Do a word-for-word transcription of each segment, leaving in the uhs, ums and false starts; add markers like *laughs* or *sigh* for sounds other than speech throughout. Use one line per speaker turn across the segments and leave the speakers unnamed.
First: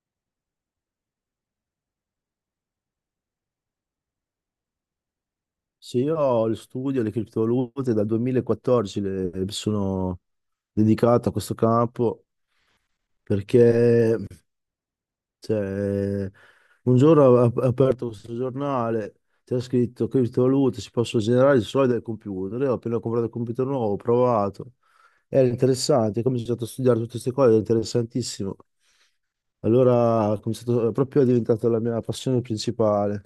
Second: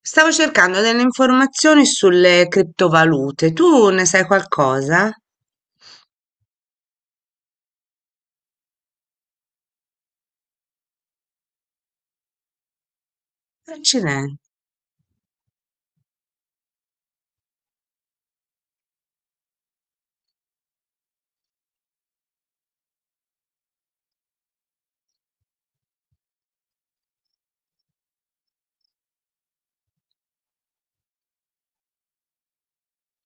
Stavo cercando delle informazioni sulle criptovalute. Tu ne sai qualcosa?
Sì, io ho il studio, le criptovalute dal duemilaquattordici le- mi sono dedicato a questo campo perché
Accidenti.
cioè, un giorno ho ap- aperto questo giornale, c'era scritto criptovalute si possono generare solo dal computer. Io ho appena comprato il computer nuovo, ho provato, era interessante, ho cominciato a studiare tutte queste cose, era interessantissimo. Allora ho cominciato, proprio è diventata la mia passione principale.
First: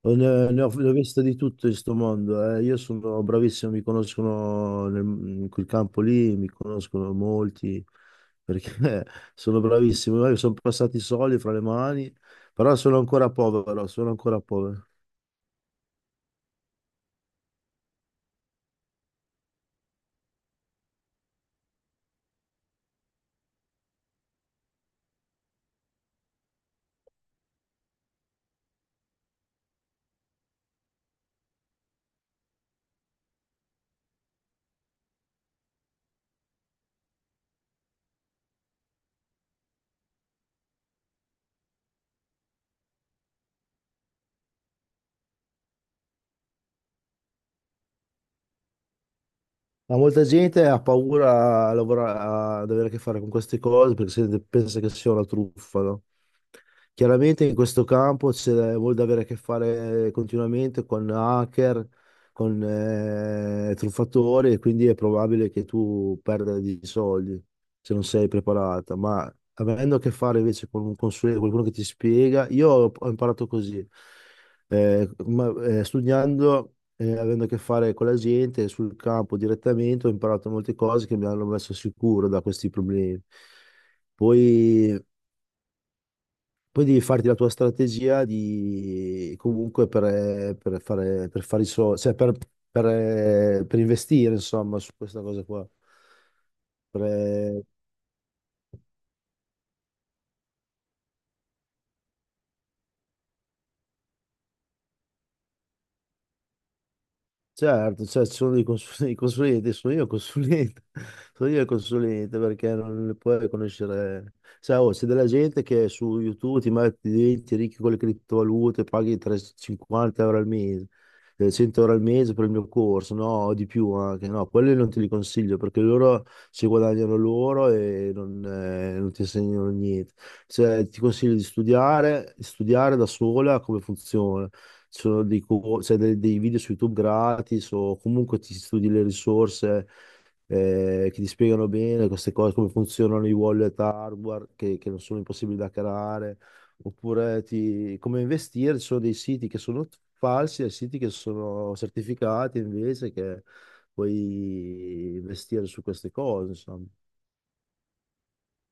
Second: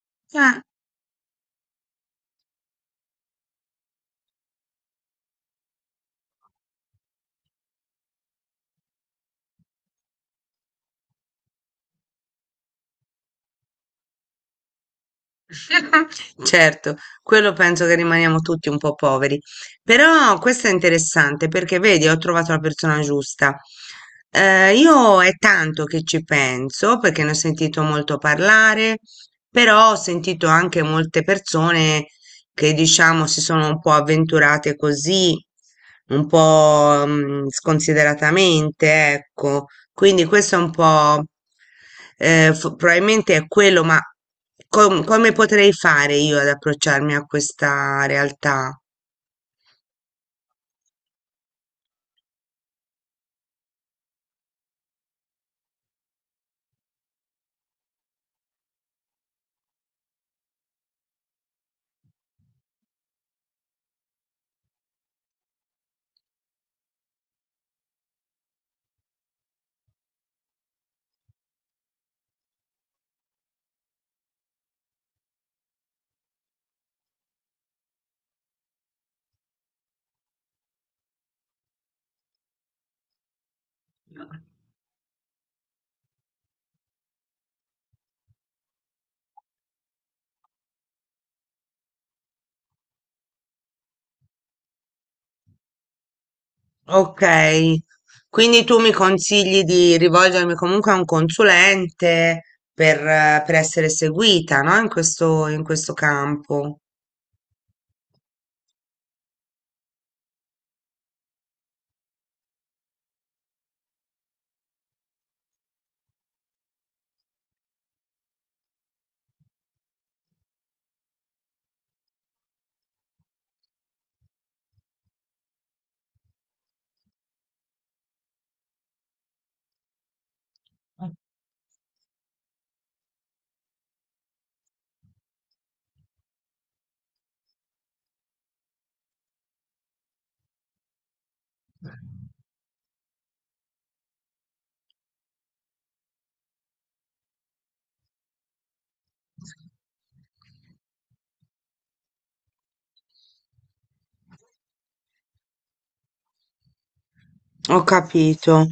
Oh, Ne, ne
Eh.
ho, ne ho viste di tutto in questo mondo. eh. Io sono bravissimo, mi conoscono nel- in quel campo lì, mi conoscono molti perché *laughs* sono bravissimo. Io sono passati i soldi fra le mani, però sono ancora povero, sono ancora povero.
*laughs* Certo, quello penso che rimaniamo tutti un po' poveri, però questo è interessante perché vedi, ho trovato la persona giusta. Eh, io è tanto che ci penso perché ne ho sentito molto parlare, però ho sentito anche molte persone che diciamo si sono un po' avventurate così, un po' mm, sconsideratamente, ecco. Quindi questo è un po', eh, fo- probabilmente è quello, ma com- come potrei fare io ad approcciarmi a questa realtà?
Ma molta gente ha paura a, lavora- ad avere a che fare con queste cose perché se- pensa che sia una truffa, no? Chiaramente in questo campo c'è molto da avere a che fare continuamente con hacker, con eh, truffatori e quindi è probabile che tu perda dei soldi se non sei preparata, ma avendo a che fare invece con un consulente, qualcuno che ti spiega, io ho ho imparato così, eh, ma- eh, studiando eh, avendo a che fare con la gente sul campo direttamente, ho imparato molte cose che mi hanno messo sicuro da questi problemi. Poi, poi devi farti la tua strategia di, comunque per, per fare, per fare i soldi, cioè per, per, per investire, insomma, su questa cosa qua. Per,
Ok, quindi tu mi consigli di rivolgermi comunque a un consulente per, eh, per essere seguita, no? In questo, in questo campo.
Certo, cioè, ci sono dei consul- *laughs* i consulenti, sono io il consulente, *laughs* sono io il consulente perché non le puoi conoscere. Cioè, oh, c'è della gente che su YouTube ti mette diventi ricchi con le criptovalute, paghi trecentocinquanta euro al mese, eh, cento euro al mese per il mio corso, no, o di più anche, no, quelli non te li consiglio perché loro si guadagnano loro e non, eh, non ti insegnano niente. Cioè, ti consiglio di studiare, di studiare da sola come funziona. Ci sono dei, co- cioè, dei- dei video su YouTube gratis o comunque ti studi le risorse eh, che ti spiegano bene queste cose, come funzionano i wallet hardware che, che non sono impossibili da hackerare, oppure ti- come investire. Ci sono dei siti che sono falsi e siti che sono certificati invece che puoi investire su queste cose, insomma.
Ho capito.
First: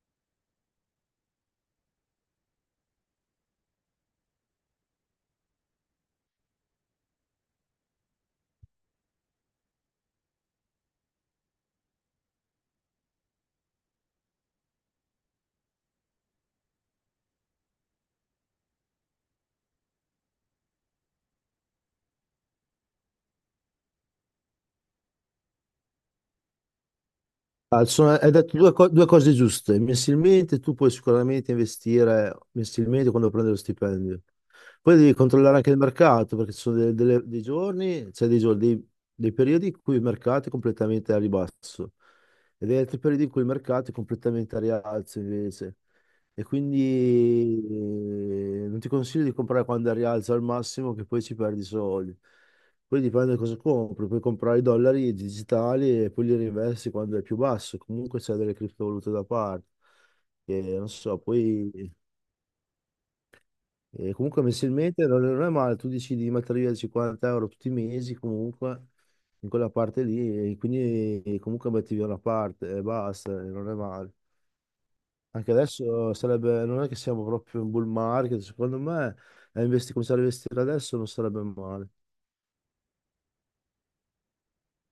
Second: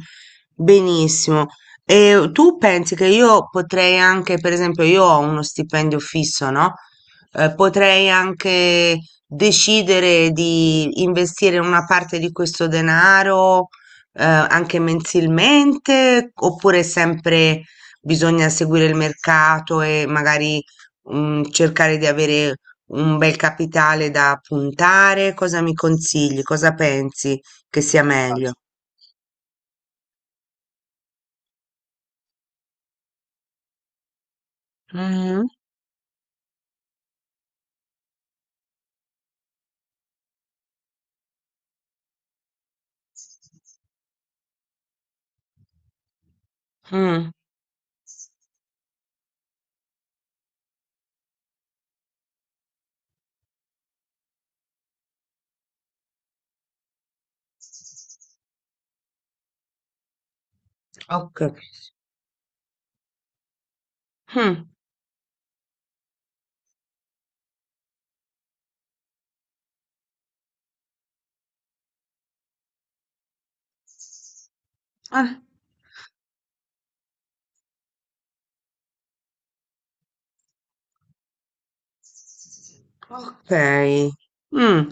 Benissimo. E tu pensi che io potrei anche, per esempio, io ho uno stipendio fisso, no? Eh, potrei anche decidere di investire una parte di questo denaro, eh, anche mensilmente, oppure sempre bisogna seguire il mercato e magari, mm, cercare di avere un bel capitale da puntare? Cosa mi consigli? Cosa pensi che
Ah,
sia
sono- hai
meglio?
detto due, co- due cose giuste. Mensilmente tu puoi sicuramente investire mensilmente quando prendi lo stipendio. Poi devi
Mhm.
controllare anche il mercato, perché ci sono de- delle- dei giorni, cioè dei giorni, dei, dei periodi in cui il mercato è completamente a ribasso e degli altri periodi in cui il mercato è completamente a rialzo invece. E
Mm.
quindi eh, non ti consiglio di comprare quando è a rialzo al massimo, che poi ci perdi soldi. Poi dipende da cosa compri, puoi comprare i dollari digitali e poi li reinvesti quando è più basso. Comunque c'è delle criptovalute da parte. E non so,
Ok.
poi. E comunque
Mm.
mensilmente non non è male, tu decidi di mettere via cinquanta euro tutti i mesi comunque in quella parte lì e quindi eh, comunque metti via una parte e basta, e non è male.
Ah,
Anche adesso sarebbe, non è che siamo proprio in bull market, secondo me eh, investi- cominciare a investire adesso non sarebbe male.
ok. Mm.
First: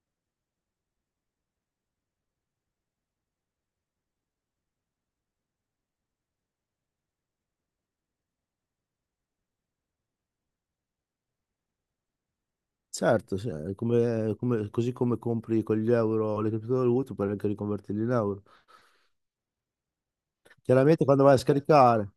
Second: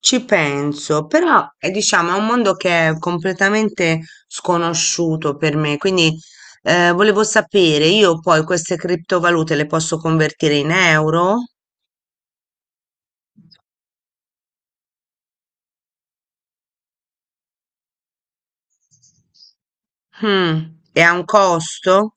Ci penso, però eh, diciamo è un mondo che è completamente sconosciuto per me, quindi eh, volevo sapere, io poi queste criptovalute le posso convertire in euro?
Certo, sì, è come- come- così come compri con gli euro le criptovalute, puoi anche riconvertirli in euro.
Mm. E
Chiaramente
ha un
quando vai a
costo?
scaricare,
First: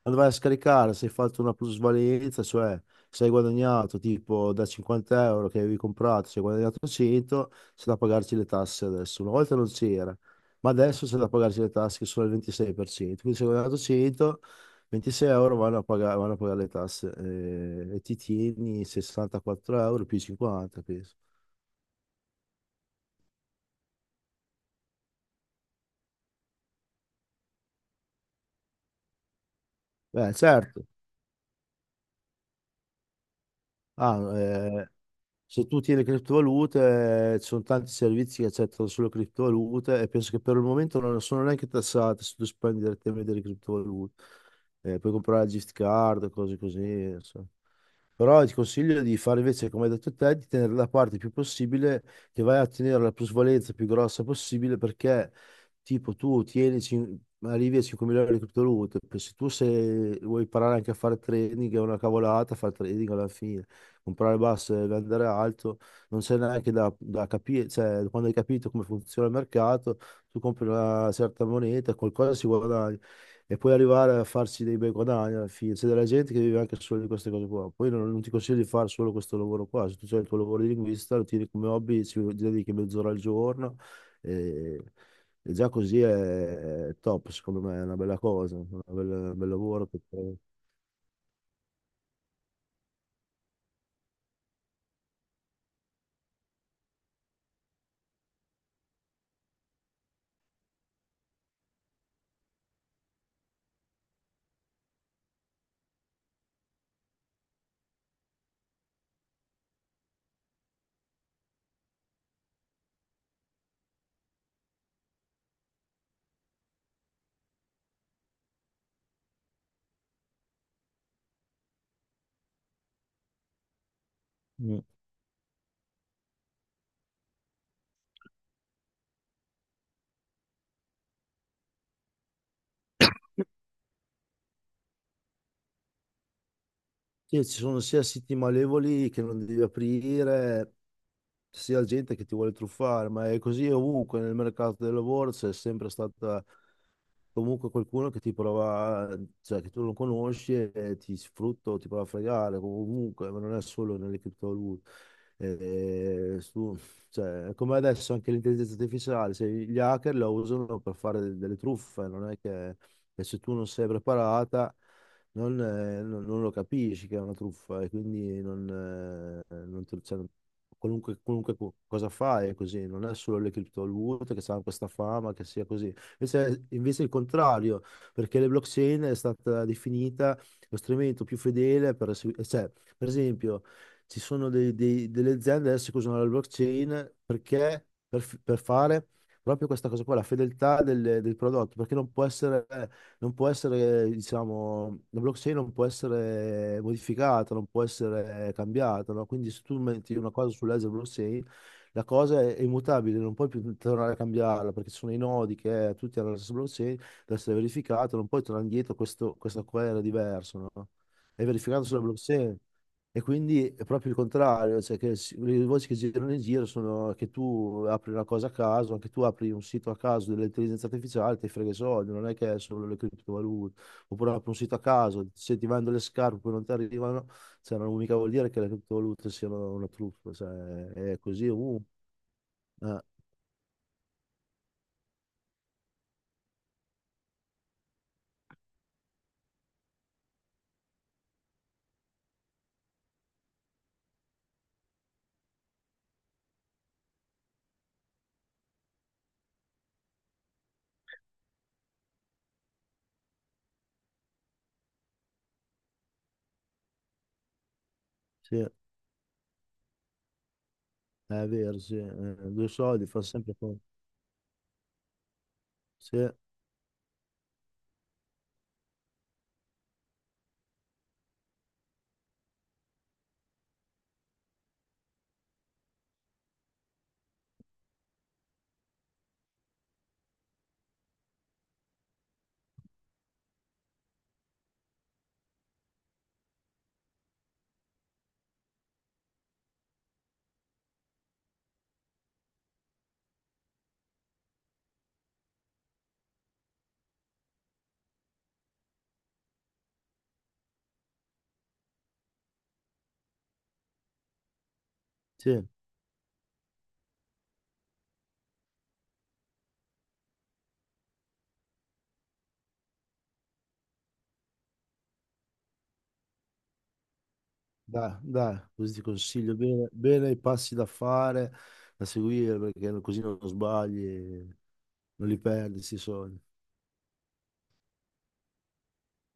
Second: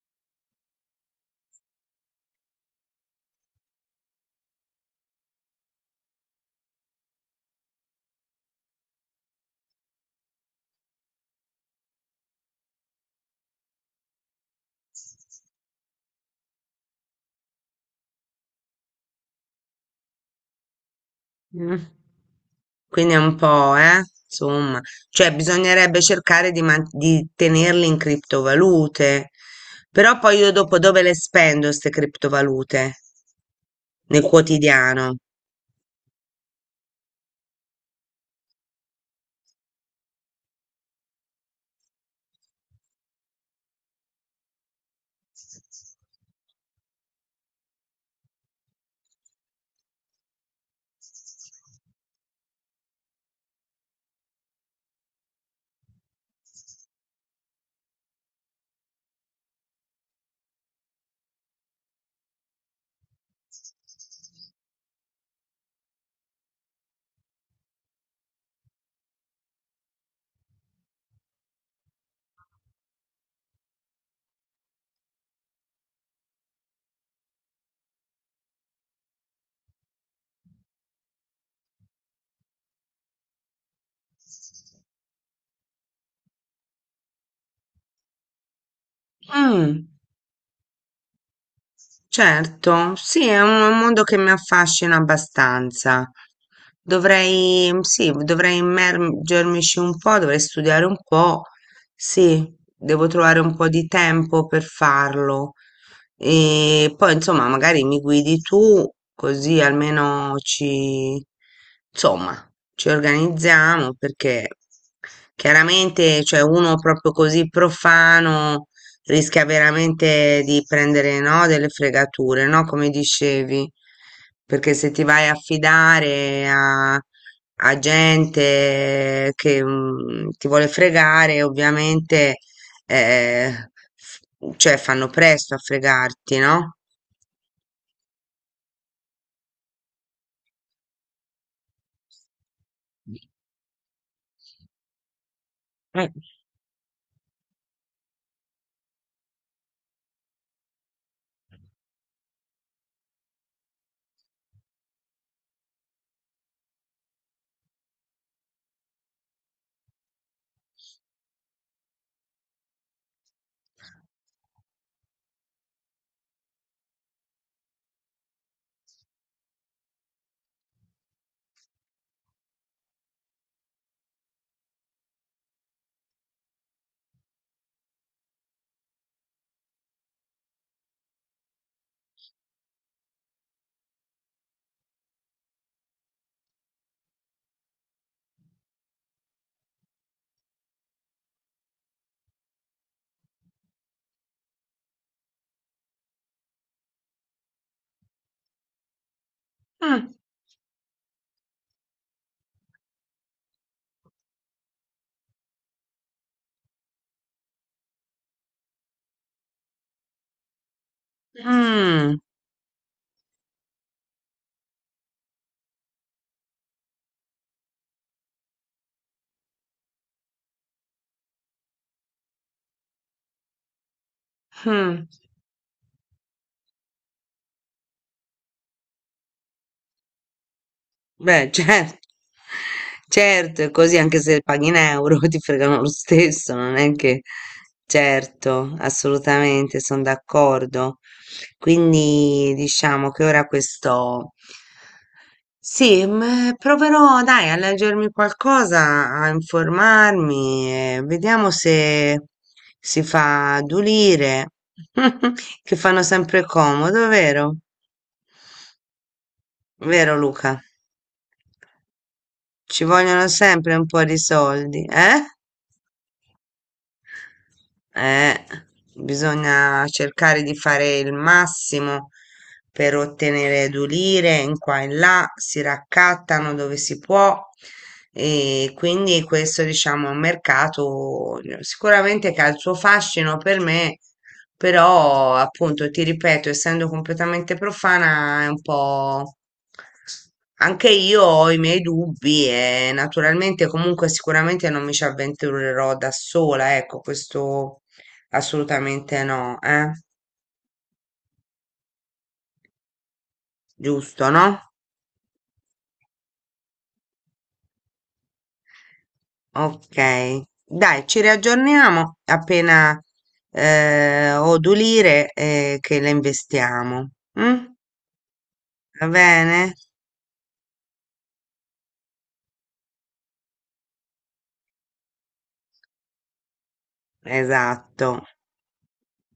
quando vai a scaricare, se hai fatto una plusvalenza, cioè se hai guadagnato tipo da cinquanta euro che avevi comprato, se hai guadagnato cento, c'è da pagarci le tasse adesso. Una volta non c'era, ma adesso c'è da pagarci le tasse che sono il ventisei per cento. Quindi se hai guadagnato cento, ventisei euro vanno a pagare, vanno a pagare le tasse eh, e ti tieni sessantaquattro euro più cinquanta, penso.
Mm. Quindi è un po', eh, insomma, cioè bisognerebbe cercare di, man- di tenerli in criptovalute, però
Beh,
poi io dopo
certo.
dove le spendo queste criptovalute?
Ah,
Nel
eh,
quotidiano.
se tu tieni criptovalute, eh, ci sono tanti servizi che accettano solo criptovalute e penso che per il momento non sono neanche tassate se tu spendi direttamente le criptovalute. Eh, puoi comprare la gift card, cose così. Però ti consiglio di fare invece, come hai detto te, di tenere la parte più possibile, che vai a ottenere la plusvalenza più grossa possibile, perché tipo tu tieni, cin- arrivi a cinquemila euro di criptovalute, poi se tu se vuoi imparare anche a fare trading, è una cavolata fare trading alla fine, comprare basso e vendere alto, non c'è neanche da, da capire, cioè quando hai capito come funziona il mercato, tu compri una certa moneta, qualcosa si guadagna e poi arrivare a farsi dei bei guadagni alla fine. C'è della gente che vive anche solo di queste cose qua. Poi non, non ti consiglio di fare solo questo lavoro qua. Se tu hai il tuo lavoro di linguista, lo tieni come hobby, ci dedichi mezz'ora al giorno e, e già così è, è top, secondo me, è una bella cosa, una bella- un bel
Mm.
lavoro che fai.
Certo, sì, è un un mondo che mi affascina abbastanza. Dovrei, sì, dovrei immergermici un po', dovrei studiare un po'. Sì, devo trovare un po' di tempo per farlo. E poi, insomma, magari mi guidi tu, così almeno ci, insomma, ci organizziamo, perché chiaramente, cioè, uno proprio così profano rischia veramente di prendere, no, delle fregature, no, come dicevi, perché
Mm.
se ti vai a fidare a, a gente che mm, ti vuole fregare, ovviamente, eh, f- cioè fanno presto a fregarti, no?
Sì, ci sono sia siti malevoli che non devi aprire, sia gente che ti vuole truffare, ma è così ovunque nel mercato del lavoro, c'è sempre
Eh,
stata comunque qualcuno che ti prova, cioè che tu non conosci e ti sfrutta, o ti prova a fregare, comunque, ma non è solo nelle criptovalute. Eh, su- cioè, come adesso anche l'intelligenza artificiale, se gli hacker la usano per fare de- delle truffe, non è che e se tu non sei preparata non, eh, non- non lo capisci che è una truffa e quindi non, eh, non te- cioè, qualunque, qualunque co- cosa fai è così, non è solo le criptovalute che hanno questa fama che sia così. Invece, invece è il contrario, perché le blockchain è stata definita lo strumento più fedele per, esegu- cioè, per esempio, ci sono dei- dei- delle aziende adesso che usano la blockchain perché per, f- per fare proprio questa cosa qua, la fedeltà del, del prodotto, perché non può essere non può essere, diciamo, la blockchain non può essere modificata, non può essere cambiata, no? Quindi se tu
Mm,
metti una cosa sul ledger blockchain, la cosa è immutabile, non puoi più tornare a cambiarla perché ci sono i nodi che tutti hanno la stessa blockchain, deve essere verificato, non puoi tornare indietro, questo, questa qua era diverso, no? È verificato sulla
mm,
blockchain. E quindi è proprio il contrario, cioè che si- le voci che girano in giro sono che tu apri una cosa a caso, anche tu apri un sito a caso dell'intelligenza artificiale, ti frega i soldi, non è che è solo le criptovalute, oppure apri un sito a
mm.
caso, se ti vendono le scarpe poi non ti arrivano, cioè non mica vuol dire che le criptovalute siano una truffa, cioè è così.
Beh, *laughs*
uh,
certo,
eh,
certo, è così anche se paghi in euro *laughs* ti fregano lo stesso, non è che... Certo, assolutamente, sono d'accordo. Quindi diciamo che ora questo... Sì, m- proverò, dai, a leggermi qualcosa, a informarmi, e vediamo se si fa adulire, *laughs* che fanno sempre comodo, vero?
sì,
Vero, Luca?
è vero, sì, eh, due
Ci
soldi fa
vogliono
sempre
sempre
conto,
un po' di soldi, eh?
sì,
Eh, bisogna cercare di fare il massimo per ottenere edulire in qua e in là, si raccattano dove si può e quindi questo diciamo è un mercato eh, sicuramente che ha il suo fascino per me però, appunto, ti ripeto, essendo completamente profana, è un po'... Anche io ho i miei dubbi e naturalmente comunque sicuramente non mi ci avventurerò da sola, ecco, questo assolutamente no, eh? Giusto, no?
sì.
Ok. Dai, ci riaggiorniamo appena eh, ho d'ulire eh, che le investiamo. Mm?
Dai, dai, così ti
Va
consiglio
bene?
bene, bene i passi da fare, da seguire, perché così non sbagli, non li perdi, si soldi.
Esatto.